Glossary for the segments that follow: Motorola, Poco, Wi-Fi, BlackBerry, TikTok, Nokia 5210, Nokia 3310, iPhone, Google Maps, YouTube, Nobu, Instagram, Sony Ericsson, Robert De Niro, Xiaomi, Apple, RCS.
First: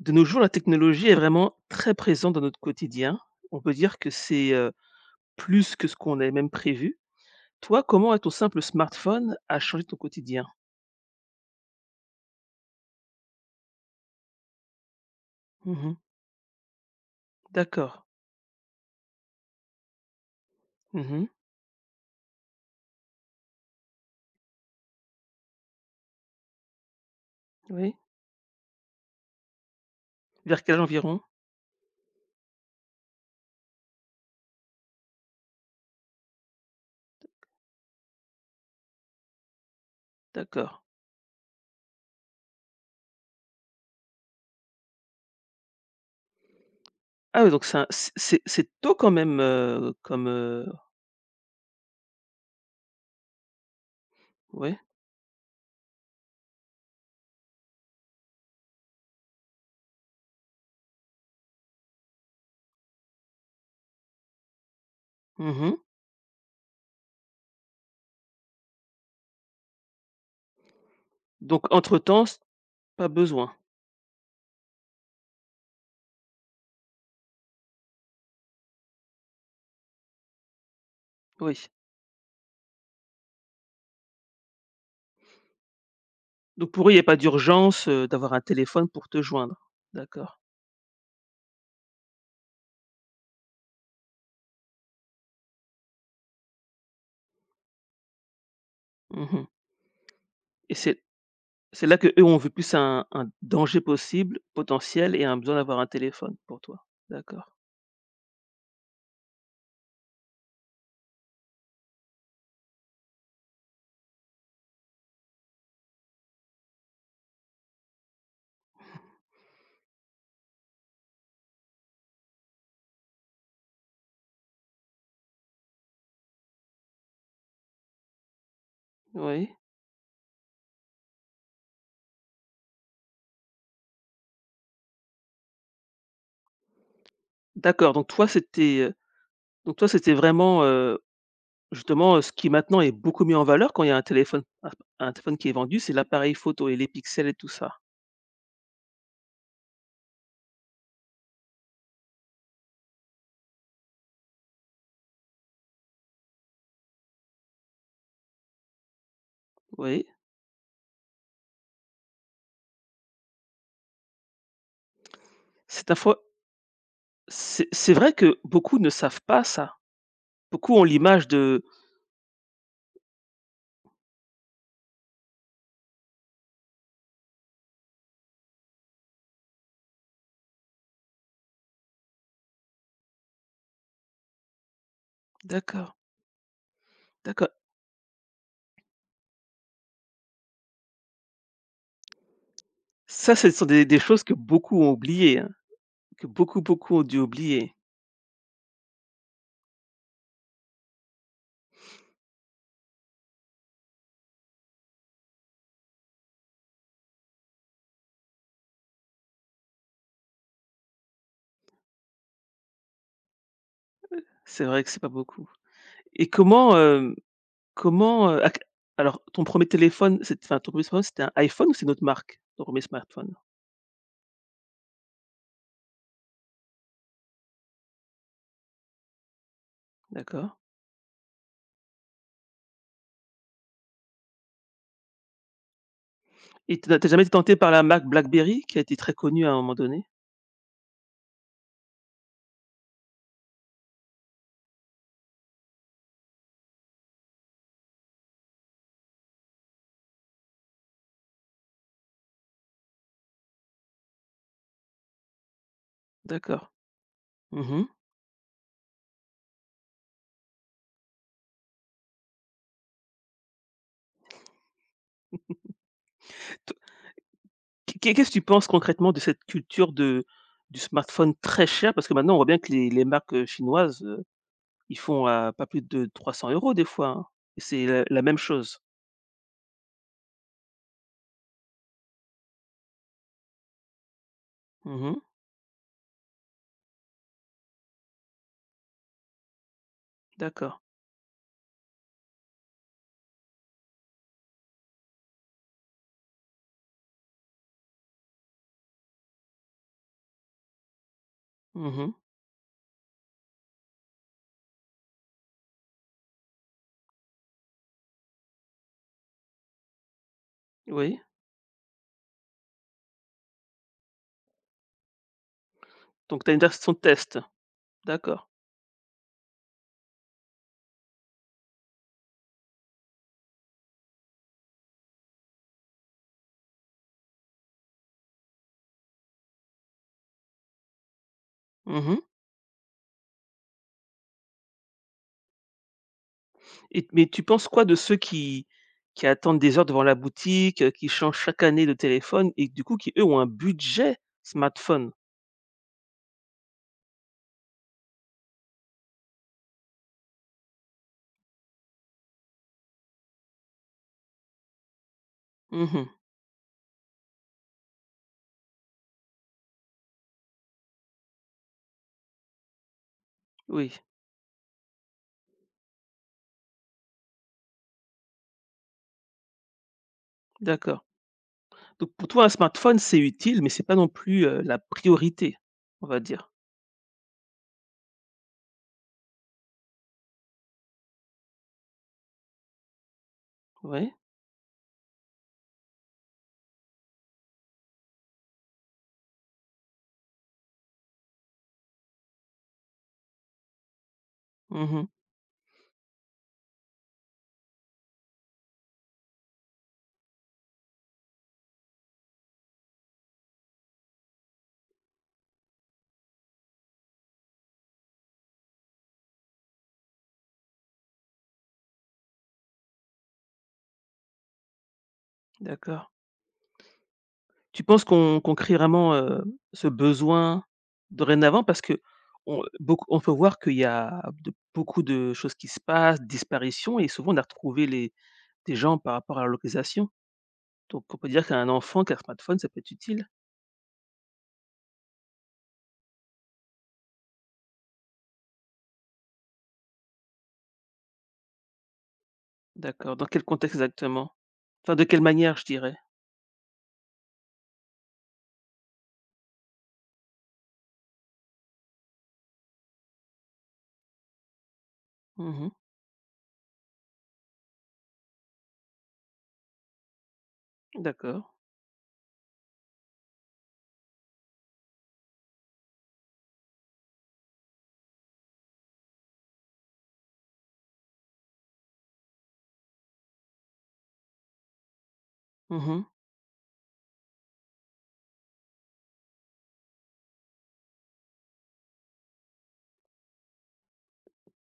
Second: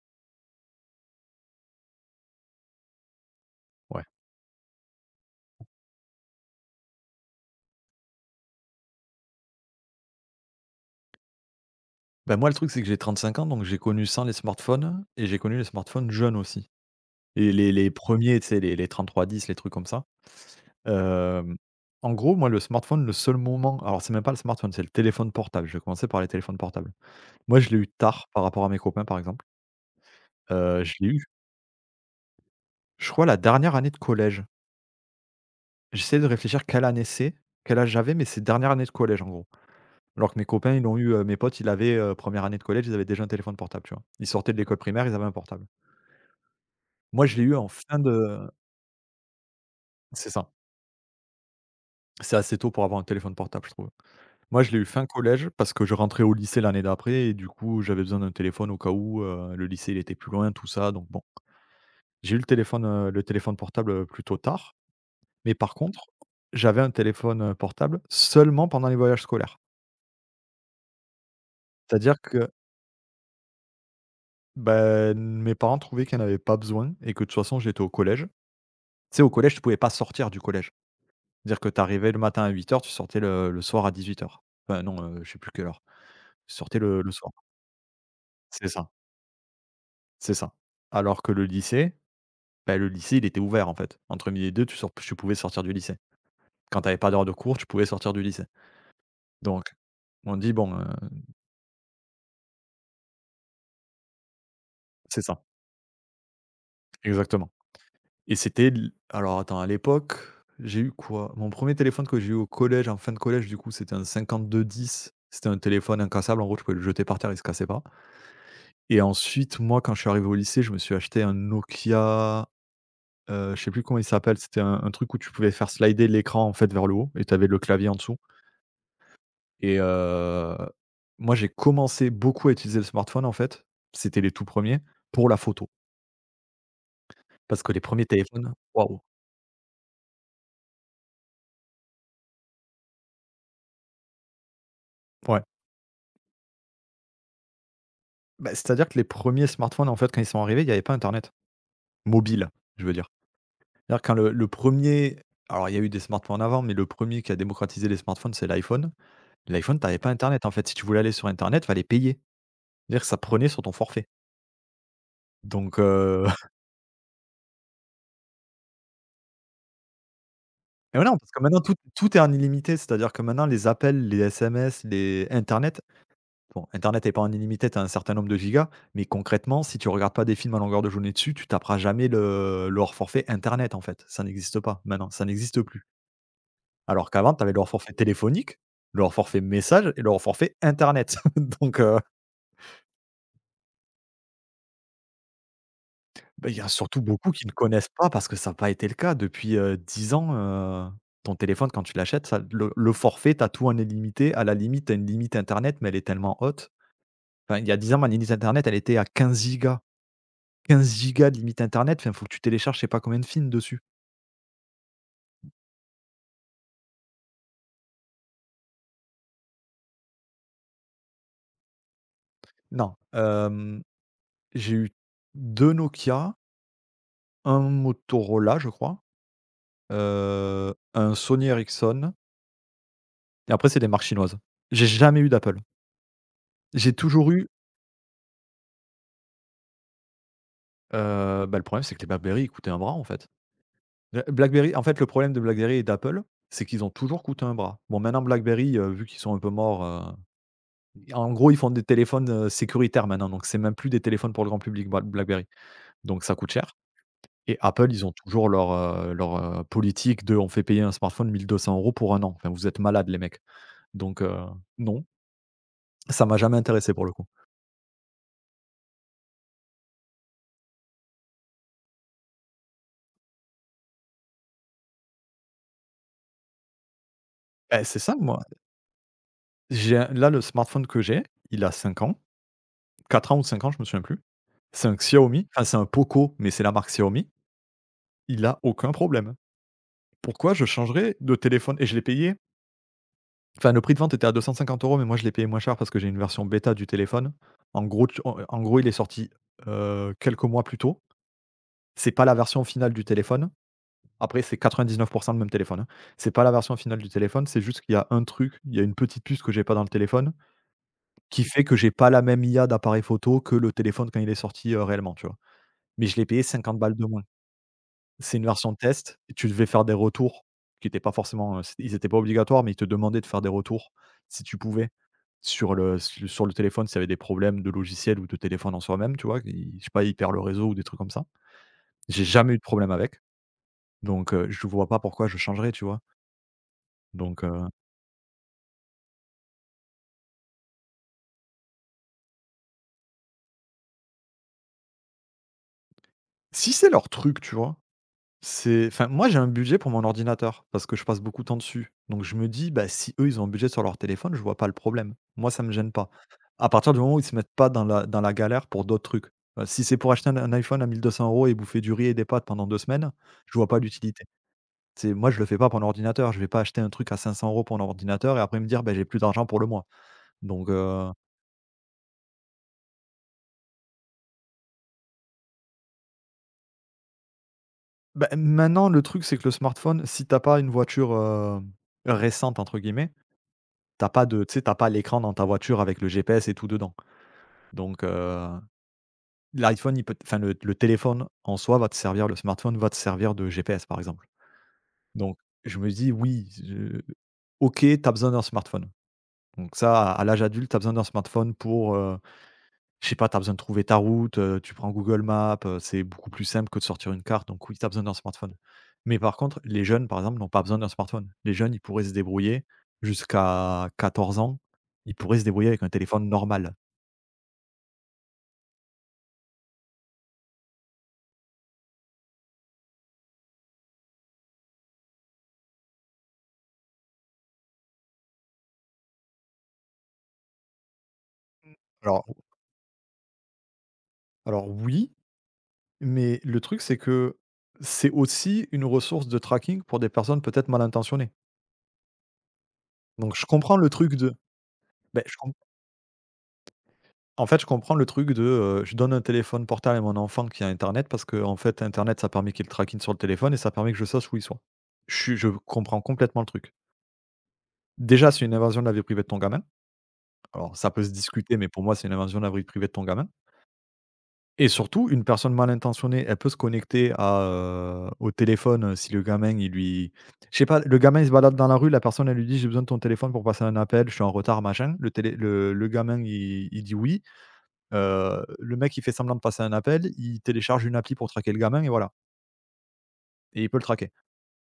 De nos jours, la technologie est vraiment très présente dans notre quotidien. On peut dire Ouais. que c'est plus que ce qu'on avait même prévu. Toi, comment ton simple smartphone a changé ton quotidien? Ben moi, le truc, c'est que j'ai 35 ans, donc j'ai connu sans les smartphones et j'ai connu les Mmh. smartphones jeunes aussi. Et les D'accord. premiers, tu sais, les 3310, les trucs comme ça. Mmh. Euh, En gros, moi, le smartphone, le seul moment. Alors, c'est même pas le smartphone, c'est le téléphone portable. Je vais commencer par les téléphones portables. Moi, je l'ai eu Oui. tard par rapport à mes copains, par exemple. Vers quel âge Je l'ai environ? eu, je crois, la dernière année de collège. J'essaie de réfléchir quelle année c'est, quel âge j'avais, mais c'est dernière année de collège, en gros. Alors que mes D'accord. copains, ils l'ont eu, mes potes, ils avaient première année de collège, ils avaient déjà un téléphone portable, tu vois. Ils sortaient de l'école primaire, ils avaient un portable. Moi, je l'ai Ah oui, eu donc en c'est un fin de. c'est tôt quand même, comme, C'est ça. C'est assez tôt pour avoir un téléphone portable, je trouve. Moi, je ouais. l'ai eu fin collège parce que je rentrais au lycée l'année d'après et du coup, j'avais besoin d'un téléphone au cas où, le lycée, il était plus loin, tout ça, donc bon. J'ai eu le téléphone portable, plutôt tard, mais Mmh. par contre, j'avais un téléphone, portable seulement pendant les voyages scolaires. Donc C'est-à-dire entre-temps, s que pas besoin? ben, mes parents trouvaient qu'ils en avaient pas besoin et que de toute façon, j'étais au collège. Tu sais, au collège, tu pouvais pas sortir du collège. C'est-à-dire Oui. que tu arrivais le matin à 8 heures, tu sortais le soir à 18 heures. Enfin non, je sais plus quelle heure. Donc Sortez pour eux, il n'y a le pas soir. d'urgence, d'avoir un C'est téléphone ça, pour te joindre? c'est D'accord. ça. Alors que le lycée, bah, le lycée, il était ouvert, en fait. Entre midi et deux, tu pouvais sortir du lycée. Quand tu avais pas d'heure de cours, tu pouvais sortir du lycée. Mmh. Donc, on dit et bon. c'est C'est là que eux ont vu plus un danger possible, potentiel C'est et un ça, besoin d'avoir un téléphone pour toi. exactement. D'accord. Et c'était l alors attends, à l'époque, j'ai eu quoi? Mon premier téléphone que j'ai eu au collège, en fin de collège, du coup, c'était un 5210. C'était un téléphone incassable. En gros, tu pouvais le jeter par terre, il se cassait pas. Et ensuite, moi, quand je suis arrivé au lycée, je me suis acheté un Nokia. Je sais plus comment il s'appelle, c'était un truc où tu pouvais faire slider l'écran, en fait, vers le haut et tu avais le clavier en dessous. Oui. et heu, Moi, j'ai commencé beaucoup à utiliser le smartphone, en fait, c'était les tout premiers, pour la photo. Parce que les D'accord, premiers, OK, téléphones, waouh! donc toi, c'était vraiment, justement, ce qui maintenant est beaucoup mis en valeur quand il y a un téléphone Ouais. qui est vendu, c'est l'appareil photo et les pixels et tout ça? Bah, c'est-à-dire que les premiers smartphones, en fait, quand ils sont arrivés, il n'y avait pas internet. Mobile, je veux dire. C'est-à-dire quand le 1 alors, il y a eu des smartphones avant, mais le premier qui a démocratisé les smartphones, c'est l'iPhone. L'iPhone, tu n'avais Oui, pas internet, en fait. Si tu voulais aller sur internet, fallait payer. C'est-à-dire que ça prenait sur ton forfait, donc c'est un fois c'est vrai que beaucoup ne savent pas ça. Beaucoup ont et voilà, l'image parce que maintenant de tout est en illimité, c'est-à-dire que maintenant les appels, les SMS, les internet bon, internet est pas en illimité, tu as un certain nombre de gigas, mais concrètement, si tu regardes pas des films à longueur de journée dessus, tu taperas jamais le hors forfait internet, en fait. Ça n'existe pas maintenant, ça n'existe plus. d'accord, Alors qu'avant, tu d'accord. avais le hors forfait téléphonique, le hors forfait message et le hors forfait internet donc Ça, ce sont des choses que beaucoup ont oubliées, hein, que bah, il beaucoup, y a beaucoup ont surtout dû beaucoup qui ne oublier. connaissent pas parce que ça n'a pas été le cas depuis, 10 ans. Ton téléphone quand tu l'achètes ça le forfait, tu as tout en illimité, à la limite, tu as une limite internet, mais elle est tellement haute. Enfin, il y a 10 ans, ma limite internet, elle était à 15 gigas. 15 gigas de limite internet, il faut que tu télécharges je sais pas combien de films dessus. C'est vrai que c'est pas beaucoup et comment, hem, comment, à q alors ton premier téléphone, c'est enfin, ton premier er smartphone, c'était un iPhone ou c'est une autre marque? Ton premier Non, smartphone? J'ai eu 2 Nokia, un Motorola, je crois, D'accord un Sony Ericsson et après c'est des marques chinoises. J'ai jamais eu d'Apple. et tu J'ai n'as jamais été toujours eu. tenté par la marque BlackBerry qui a été très connue à un moment donné? Bah, le problème, c'est que les BlackBerry, ils coûtaient un bras, en fait. BlackBerry en fait, le problème de BlackBerry et d'Apple, c'est qu'ils ont toujours coûté un bras. Bon, maintenant, BlackBerry, vu qu'ils sont un peu morts, en gros, ils font des téléphones, sécuritaires maintenant, donc c'est même plus des téléphones pour le grand public, BlackBerry, donc ça coûte D'accord. cher et Mmh. Apple, ils ont toujours leur politique de: «On fait payer un smartphone 1 200 euros pour un an». Enfin, vous êtes malades, les mecs, donc non, ça m'a jamais T intéressé pour le coup. qu'est qu'est-ce que tu penses concrètement de cette culture de du smartphone très cher? Parce que maintenant, on voit bien que les marques, chinoises, ils font à pas plus de 300 euros des fois, hein, et Bah, c'est c'est la ça, la même moi, chose. j'ai un là, le smartphone que j'ai, il a 5 ans. 4 ans ou 5 ans, je me souviens plus. C'est un Mmh. Xiaomi, enfin c'est un Poco, mais c'est la marque Xiaomi. Il a aucun problème. Pourquoi je D'accord. changerais de téléphone? Et je l'ai payé, enfin le prix de vente était à 250 euros, mais moi je l'ai payé moins cher parce que j'ai une version bêta du téléphone. En gros, tu en en gros, il est sorti, quelques mois plus tôt. C'est Mmh. pas la version finale du téléphone. Après, c'est 99% le même téléphone, hein. C'est pas la version finale du téléphone, c'est juste qu'il y a un truc, il y a une petite puce que j'ai pas dans le téléphone, Oui, qui fait que j'ai pas la même IA d'appareil photo que le téléphone quand il est sorti, réellement, tu vois? Mais je l'ai donc payé tu as une 50 version balles de de moins. test? C'est une D'accord. version test et tu devais faire des retours qui étaient pas forcément, c ils étaient pas obligatoires, mais ils te demandaient de faire des retours si tu pouvais sur le téléphone, s'il y avait des problèmes de logiciel ou de téléphone en soi-même, tu vois? I Je sais pas, il perd le réseau ou des trucs comme ça. Mmh. J'ai jamais eu de problème avec, donc je vois pas pourquoi je changerais, tu vois? Mais tu Donc penses quoi de ceux qui attendent des heures devant la boutique, qui changent chaque année de téléphone et du coup qui, eux, ont un budget smartphone? si c'est leur truc, tu vois? C'est enfin, moi, j'ai un budget pour mon ordinateur parce que je passe beaucoup de temps dessus. Donc je me dis: «Bah, si eux, ils ont un budget sur leur téléphone, je vois pas le problème». Moi, ça me gêne Mmh. pas. À partir du moment où ils se mettent pas dans la galère pour d'autres trucs. Si c'est pour acheter un iPhone à 1 200 euros et bouffer du riz et des pâtes pendant 2 semaines, je vois pas Oui, l'utilité. C'est moi, je le fais pas pour un ordinateur. Je vais pas acheter un truc à 500 euros pour un ordinateur et après me dire: bah j'ai plus d'argent pour le mois». Donc d'accord. Donc pour toi, un smartphone, c'est utile, mais c'est pas non plus, la priorité, on va dire? bah, maintenant, le truc, c'est que le smartphone, si t'as pas une voiture, «récente» entre guillemets, t'as Oui? pas de tu sais, t'as pas l'écran dans ta voiture avec le GPS et tout dedans. Donc, l'iPhone, il peut enfin, le téléphone en soi va te servir, le smartphone va te servir de GPS, par exemple. Mmh. Donc, je me dis: «Oui, je OK, t'as besoin d'un smartphone». Donc ça, à l'âge adulte, t'as besoin d'un smartphone pour, Je sais pas, tu as besoin de trouver ta route, tu prends Google Maps, c'est beaucoup plus simple que de sortir une carte, donc oui, tu as besoin d'un smartphone. Mais par contre, les jeunes, par exemple, n'ont pas besoin d'un smartphone. Les jeunes, ils pourraient se débrouiller jusqu'à 14 ans, ils pourraient se débrouiller avec un D'accord. téléphone normal. Tu penses qu'on crée vraiment, ce besoin dorénavant? Parce qu'on, beaucoup, on peut voir qu'il y a de beaucoup de choses qui se passent, disparitions et souvent on a retrouvé les des gens par rapport à leur localisation. Donc on peut dire qu'un enfant qui a un Alors smartphone, ça peut être utile. alors oui, mais le truc, c'est que c'est aussi une ressource de tracking pour des personnes peut-être mal intentionnées. D'accord, dans Donc quel je contexte comprends le truc exactement? de Enfin, de quelle beh, je com manière, je dirais? en fait, je comprends le truc de, je donne un téléphone portable à mon enfant qui a internet parce que en fait internet, ça permet qu'il le traquine sur le téléphone et ça permet que je sache où il soit. Je Mmh. comprends complètement le truc. Déjà, c'est une invasion de la vie privée de ton gamin. Alors ça peut se D'accord. discuter, mais pour moi, c'est une invasion de la vie privée de ton gamin et surtout une personne mal intentionnée, elle peut se connecter à, au téléphone, si le gamin il lui je sais pas, le gamin il se balade dans la rue, la personne elle lui dit: «J'ai besoin de ton téléphone pour passer un appel, je suis en retard, machin». Le télé le Mmh. gamin il dit: «Oui». Le mec, il fait semblant de passer un appel, il télécharge une appli pour traquer le gamin et voilà et il peut le traquer.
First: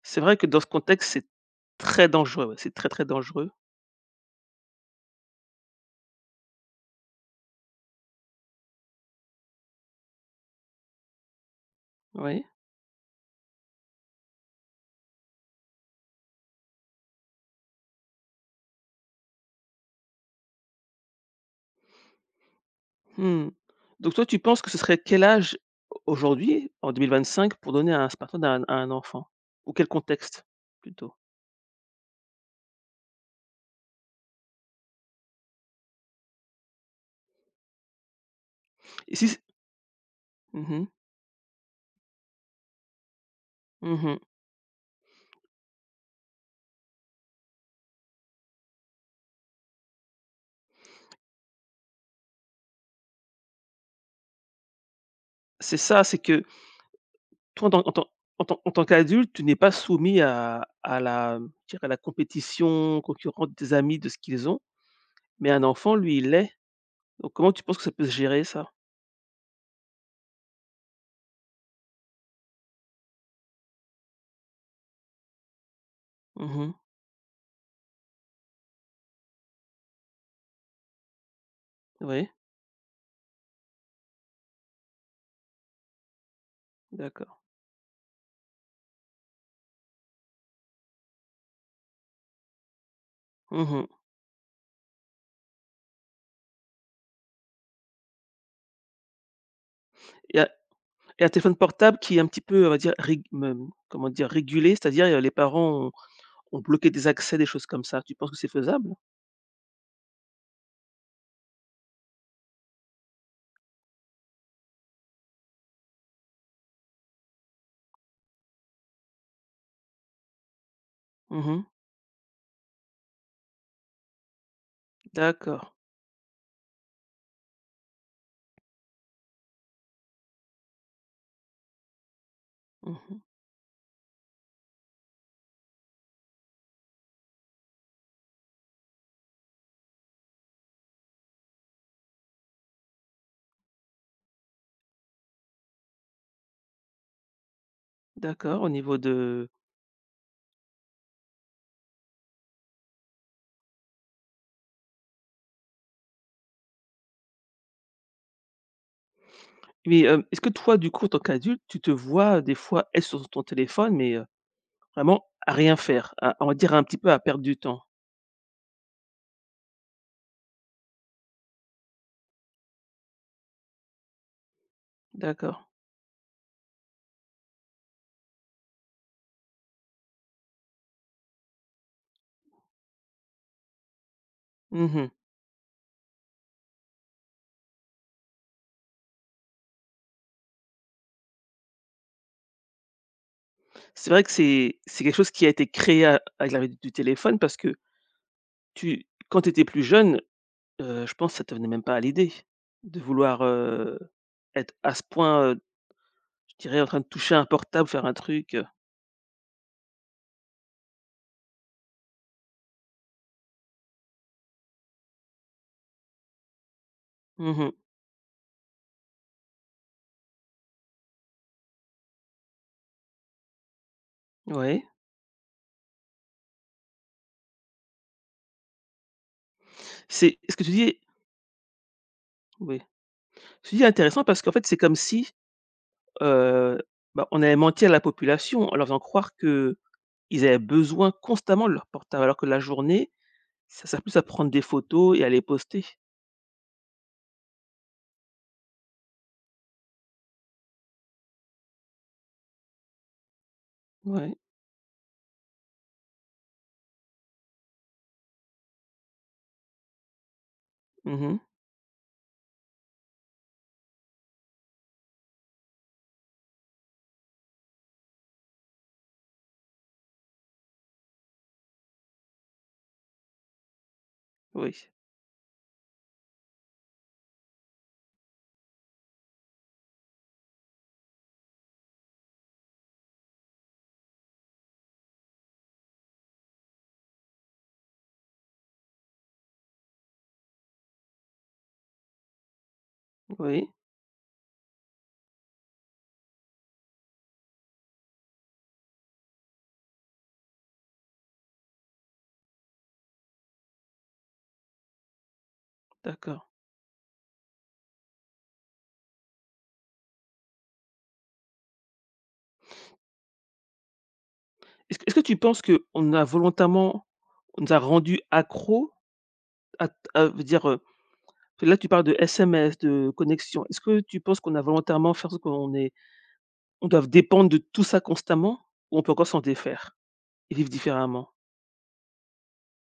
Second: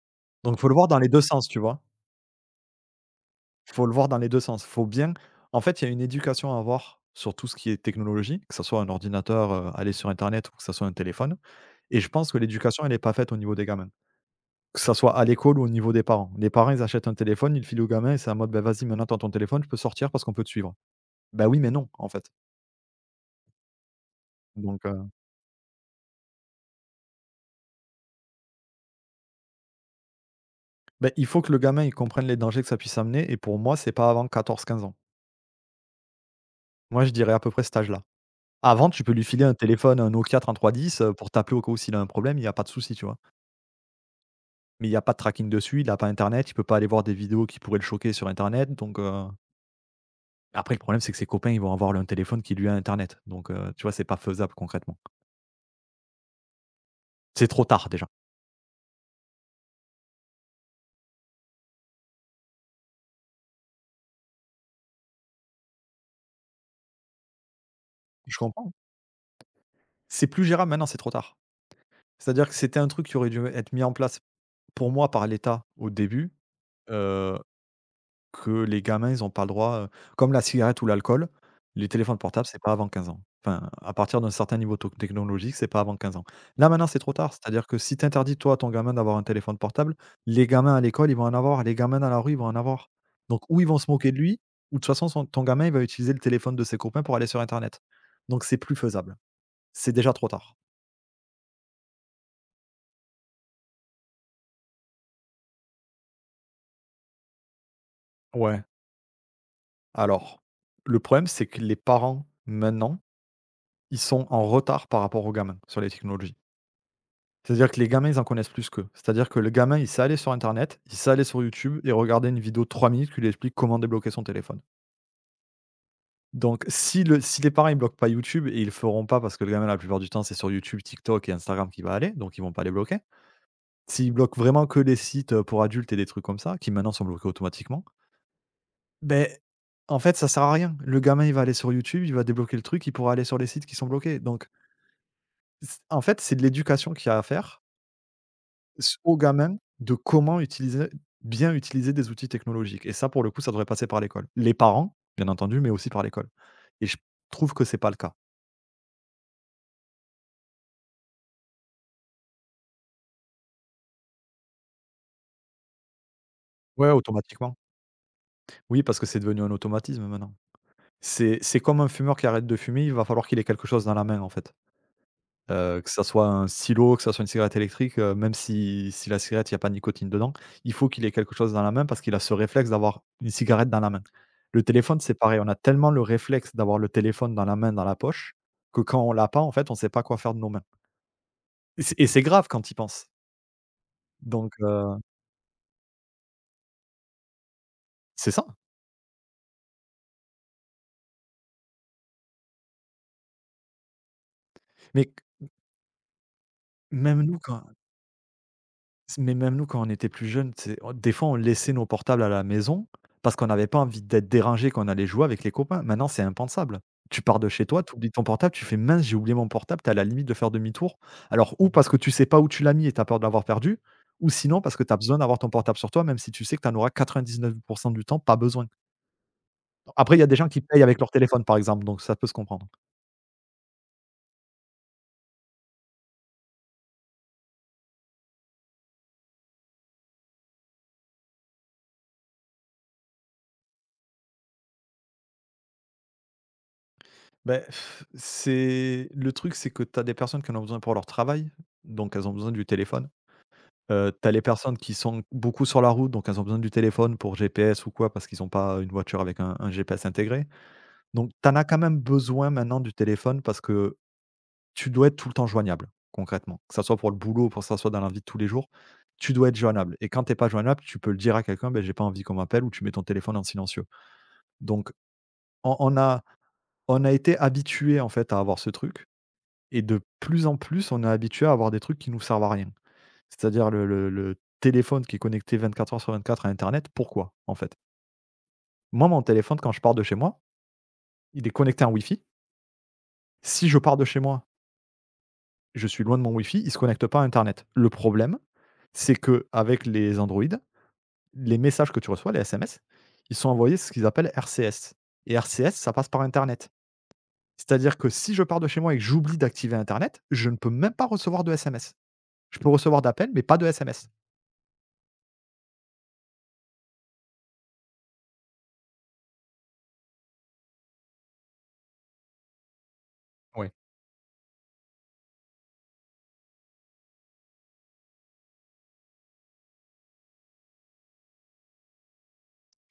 C'est vrai que Donc dans ce faut le voir dans les contexte, 2 c'est sens, tu vois? très dangereux, ouais, c'est très, très dangereux. Faut le voir dans les 2 sens. Faut bien en fait, il y a une éducation à avoir sur tout ce qui est technologie, que ça soit un ordinateur, aller sur internet ou que ça soit un téléphone et je pense que Oui. l'éducation, elle est pas faite au niveau des gamins. Que ça soit à l'école ou au niveau des parents. Les parents, ils achètent un téléphone, ils le filent au gamin et c'est en mode: «Bah, vas-y, maintenant tu ton téléphone, je peux sortir parce qu'on peut te suivre». Bah oui, mais non, en fait. Mmh. Donc toi, tu penses que ce Donc serait quel âge aujourd'hui, en 2025, pour donner un smartphone à un enfant? Ou quel contexte bah, plutôt? il faut que le gamin, il comprenne les dangers que ça puisse amener et pour moi, c'est pas avant 14, 15 ans. Moi, je dirais à peu près cet âge-là. Avant, tu peux Et lui si c filer un téléphone, un Nokia Mmh mh. 3310, pour t'appeler au cas où s'il a un problème, il y a pas de souci, tu vois? Mmh. Mais il y a pas de tracking dessus, il a pas internet, il peut pas aller voir des vidéos qui pourraient le choquer sur internet, donc après le problème, c'est que ses copains, ils vont avoir un téléphone qui lui a internet, donc tu vois, c'est pas faisable concrètement. C'est ça, c'est que C'est trop toi, en tant tard en tant déjà. en tant en tant qu'adulte, tu n'es pas soumis à la, je dirais, à la compétition concurrente des amis, de ce qu'ils ont, mais un enfant, lui, il l'est. Donc comment tu penses que ça peut se Je gérer ça? comprends. C'est plus gérable maintenant, c'est trop tard. C'est-à-dire que c'était un truc qui aurait dû être mis en place, pour moi, par l'État au début, Mmh. heu, que les gamins, ils ont pas le droit, comme la cigarette ou l'alcool, les téléphones Oui, portables, c'est pas avant 15 ans. Enfin, à partir d'un certain niveau to technologique, c'est pas avant 15 ans. Là, maintenant, c'est trop tard. d'accord. C'est-à-dire que si tu interdis, toi, à ton gamin d'avoir un téléphone portable, les gamins à l'école, ils vont en avoir, les gamins dans la rue, ils vont en avoir. Donc ou ils Mmh vont mh. se moquer de lui ou de toute façon, son ton gamin, il va utiliser le téléphone de ses copains pour aller sur internet. Donc c'est plus faisable. C'est déjà trop Et un tard. et un téléphone portable qui est un petit peu, on va dire, rég me comment dire? Régulé, c'est-à-dire, les parents On bloquait des accès, des choses comme ça, tu penses que c'est Ouais. faisable? Alors, le problème, c'est que les parents, maintenant, ils sont en retard par rapport aux gamins sur les technologies. C'est-à-dire que les gamins, ils en connaissent plus qu'eux. C'est-à-dire que le gamin, il sait aller sur Internet, il sait aller sur Mmh. YouTube et regarder une vidéo de 3 minutes qui lui explique comment débloquer son téléphone. D'accord. Donc, si les parents, ne bloquent pas YouTube, et ils le feront pas parce que le gamin, la plupart du temps, c'est sur YouTube, TikTok et Instagram qu'il va aller, donc ils vont pas les bloquer. Mmh. S'ils bloquent vraiment que les sites pour adultes et des trucs comme ça, qui maintenant sont bloqués automatiquement, Ben en fait, ça sert à rien. Le gamin, il va aller sur YouTube, il va débloquer le truc, il pourra aller sur les sites qui sont bloqués. Donc, c en fait, c'est de l'éducation qu'il y a à faire D'accord, au s niveau aux de gamins de comment utiliser bien utiliser des outils technologiques et ça, pour le coup, ça devrait passer par l'école. Les parents, bien entendu, mais aussi par l'école et je trouve que c'est pas le cas. mais, est-ce que toi, du coup, en tant qu'adulte, tu te vois des fois être sur ton téléphone, mais, vraiment à rien faire, à on va dire un Ouais, petit peu à perdre du automatiquement. temps? Oui, parce que c'est devenu un automatisme maintenant. C'est comme un fumeur qui arrête de fumer, il va falloir qu'il ait quelque chose dans la main, en fait. D'accord. Que ça soit un silo, que ça soit une cigarette électrique, même si la cigarette, il y a pas de nicotine dedans, il faut qu'il ait quelque chose dans la main parce qu'il a ce réflexe d'avoir une cigarette dans la main. Le téléphone, Mmh. c'est pareil, on a tellement le réflexe d'avoir le téléphone dans la main, dans la poche, que quand on l'a pas, en fait, on sait pas quoi faire de nos mains et c'est grave quand tu y penses C'est vrai que donc c'est c'est quelque chose qui a été créé a avec l'arrivée du téléphone parce que c'est ça, tu quand tu étais plus jeune, je pense que ça te venait même pas à l'idée de vouloir, être à ce mais q point, je dirais en train de même toucher nous un quand portable, faire un truc, mais même nous, quand on était plus jeunes, tu sais, on des fois, on laissait nos portables à la maison parce qu'on n'avait pas envie d'être dérangé quand on allait jouer avec les copains. Maintenant, c'est impensable. Tu pars de chez Mmh. toi, tu oublies ton portable, tu fais: «Mince, j'ai oublié mon portable», tu à la limite de faire demi-tour. Alors ou parce que tu sais pas où tu l'as mis et tu as peur de l'avoir perdu, ou sinon parce Ouais. que tu as besoin d'avoir ton portable sur toi, même si tu sais que tu en auras 99 du temps pas besoin. Après, il y a des C'est gens ce qui que tu payent dis avec est leur téléphone, par exemple, donc ça peut se comprendre. Oui, ce que tu dis est intéressant parce qu'en fait, c'est comme si, heu, bah, on avait menti à la population en leur faisant croire qu'ils avaient besoin constamment de leur portable, alors que la journée, ça sert plus à prendre des photos et à les poster. Beh, c'est le truc, c'est que tu as des personnes qui en ont besoin pour leur travail, donc elles ont besoin du téléphone. Tu as Ouais. les personnes qui sont beaucoup sur la route, donc elles ont besoin du téléphone pour GPS ou quoi, parce qu'ils ont pas une voiture avec un GPS intégré. Mmh Donc mh. tu en as quand même besoin maintenant du téléphone parce que tu dois être tout le temps joignable, concrètement. Que ça soit pour le boulot, pour que ça soit dans la vie de tous les jours, tu dois être joignable et quand tu es pas joignable, tu peux le dire à quelqu'un: ben j'ai pas envie qu'on m'appelle» ou tu mets ton téléphone en silencieux. Oui, Donc on on a on a été habitué en fait à avoir ce truc. Et de plus en plus, on est habitué à avoir des trucs qui nous servent à rien. C'est-à-dire le téléphone qui est connecté 24 heures sur 24 à internet, pourquoi, en fait? Moi, mon téléphone, quand je pars de chez moi, il est connecté en fi Si oui, je pars de chez moi, je suis loin de mon Wi-Fi, il ne se connecte pas à internet. Le problème, c'est que avec les Android, les messages que tu reçois, les SMS, ils sont envoyés ce qu'ils appellent RCS et RCS, ça passe par d'accord. internet. C'est-à-dire que si je pars de chez moi et que j'oublie d'activer internet, je ne peux même pas recevoir de SMS. Je peux recevoir d'appels, mais pas de SMS. Est-ce que tu penses qu'on a volontairement on nous a rendus accros à je veux dire, là, tu parles de SMS, de connexion. Ouais. Est-ce que tu penses qu'on a volontairement faire ce qu'on est? On doit dépendre de tout ça constamment ou on peut encore s'en défaire et vivre différemment?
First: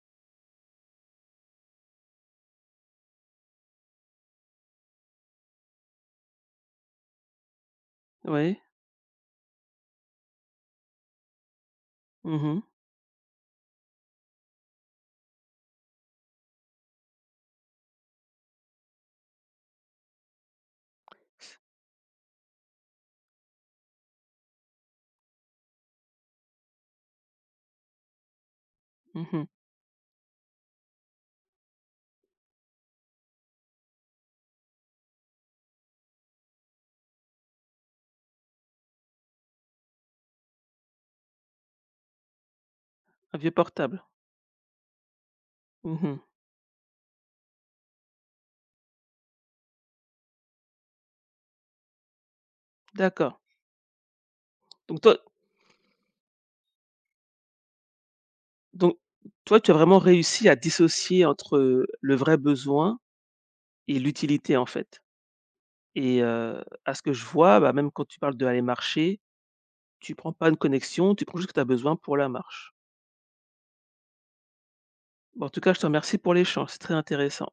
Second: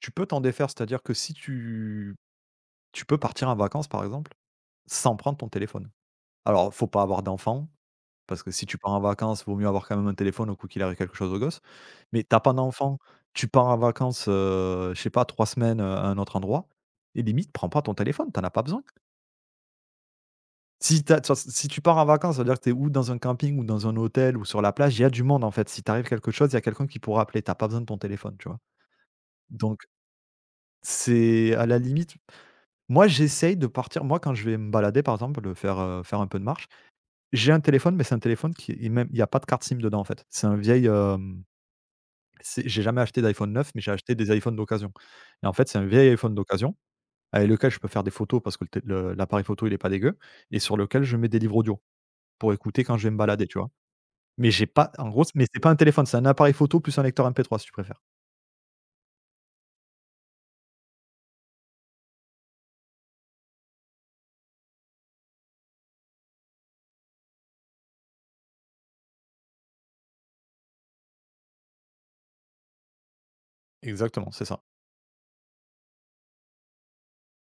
Tu peux t'en défaire, c'est-à-dire que si tu tu peux partir en vacances, par exemple, sans prendre ton téléphone. Alors, faut pas avoir d'enfant, parce que Oui. si tu pars en vacances, vaut mieux avoir quand même un téléphone au coup qu'il arrive quelque chose au gosse. Mais t'as Mmh pas mh. d'enfant, tu pars en vacances, je sais pas 3 semaines, à un autre endroit et limite prends pas ton téléphone, t'en as pas besoin. Si tu pars en vacances, ça veut dire que t'es es ou dans un camping ou dans un hôtel ou sur la plage, il y a du monde, en fait. Si t'arrive quelque chose, il y a quelqu'un qui pourra appeler. T'as pas besoin de ton téléphone, tu vois? Mmh. Donc c'est à la limite Moi, j'essaye de partir moi, quand je vais me balader, par exemple, faire un peu de marche, j'ai un téléphone, mais c'est un téléphone qui est même il y a pas de carte SIM dedans, en fait. C'est un vieil, hem, c'est j'ai jamais acheté Un vieux d'iPhone neuf, mais j'ai portable. acheté des iPhones d'occasion et en fait, c'est un vieil Mmh. iPhone d'occasion avec lequel je peux faire des photos parce que le té le l'appareil photo, il est pas dégueu et sur lequel je mets des livres audio pour écouter quand je vais me D'accord. balader, tu vois? Mais j'ai pas Donc en toi gros, mais c'est pas un téléphone, c'est un appareil photo plus un lecteur MP3, si tu préfères. donc toi, tu as vraiment réussi à dissocier entre, le vrai besoin et l'utilité, en fait et à ce que je vois, bah, même quand tu parles de aller marcher, tu prends pas une connexion, tu prends juste ce que tu as besoin pour la marche. Exactement, c'est ça. Bah, en tout cas, je te remercie pour l'échange, c'est très intéressant.